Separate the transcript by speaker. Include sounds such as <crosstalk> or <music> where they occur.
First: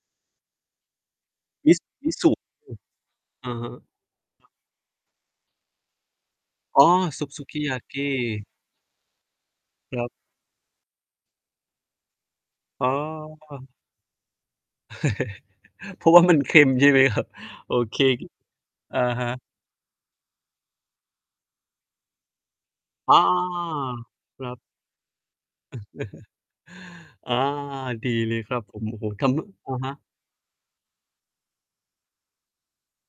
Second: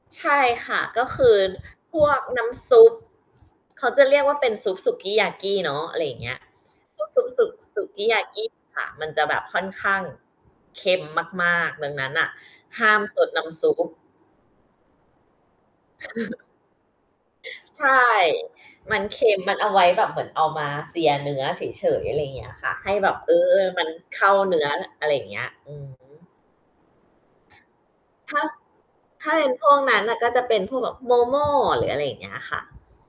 Speaker 1: ใช่ค่ะ ก็คือ
Speaker 2: วิส
Speaker 1: พว
Speaker 2: วิ
Speaker 1: ก
Speaker 2: สุ
Speaker 1: น้ำซุป
Speaker 2: อือ อะฮะ
Speaker 1: เขาจะเรียกว่าเป็นซุปสุกียากี้เนาะ อะไรอย่างเงี้ย
Speaker 2: อ๋อ
Speaker 1: พวกซ
Speaker 2: ซ
Speaker 1: ุ
Speaker 2: ุ
Speaker 1: ป
Speaker 2: ป
Speaker 1: ซ
Speaker 2: ส
Speaker 1: ุ
Speaker 2: ุ
Speaker 1: ป
Speaker 2: กีย
Speaker 1: ส
Speaker 2: า
Speaker 1: ุ
Speaker 2: ก
Speaker 1: ก
Speaker 2: ี
Speaker 1: ียาก
Speaker 2: ้
Speaker 1: ี้ค่ะ มันจะแบบค่อนข้
Speaker 2: ค
Speaker 1: าง
Speaker 2: รับ
Speaker 1: เค็มมาก ๆ ดังนั้นน่ะ
Speaker 2: อ
Speaker 1: ห
Speaker 2: ๋
Speaker 1: ้ามซดน้ำ
Speaker 2: อ
Speaker 1: ซุป
Speaker 2: <laughs> เพราะว่ามันเค็มใช่ไหมครับ? โ
Speaker 1: <chuckles>
Speaker 2: อ
Speaker 1: ใช
Speaker 2: เค
Speaker 1: ่ ม
Speaker 2: อ
Speaker 1: ั
Speaker 2: ะ
Speaker 1: นเค
Speaker 2: ฮ
Speaker 1: ็
Speaker 2: ะ
Speaker 1: ม มันเอาไว้แบบเหมือนเอามา sear เนื้อเฉย ๆ อะไรอย่างเงี้ยค่ะ ให้แบ
Speaker 2: อ้อ
Speaker 1: บ เออ มันเข้า
Speaker 2: ครั
Speaker 1: เน
Speaker 2: บ
Speaker 1: ื้อ อะไรอย่างเงี้ย อือ
Speaker 2: <chuckles>
Speaker 1: ฮึ
Speaker 2: อา ดีเ
Speaker 1: ถ
Speaker 2: ล
Speaker 1: ้
Speaker 2: ย
Speaker 1: า
Speaker 2: ครับผม โอ้โฮ ท
Speaker 1: ถ้า
Speaker 2: ำม
Speaker 1: เ
Speaker 2: ึ
Speaker 1: ป็นพ
Speaker 2: อ
Speaker 1: ว
Speaker 2: ะ
Speaker 1: ก
Speaker 2: ฮ
Speaker 1: นั
Speaker 2: ะ
Speaker 1: ้นน่ะ ก็จะเป็นพวกแบบ Momo หรืออะไรอย่างเงี้ยค่ะ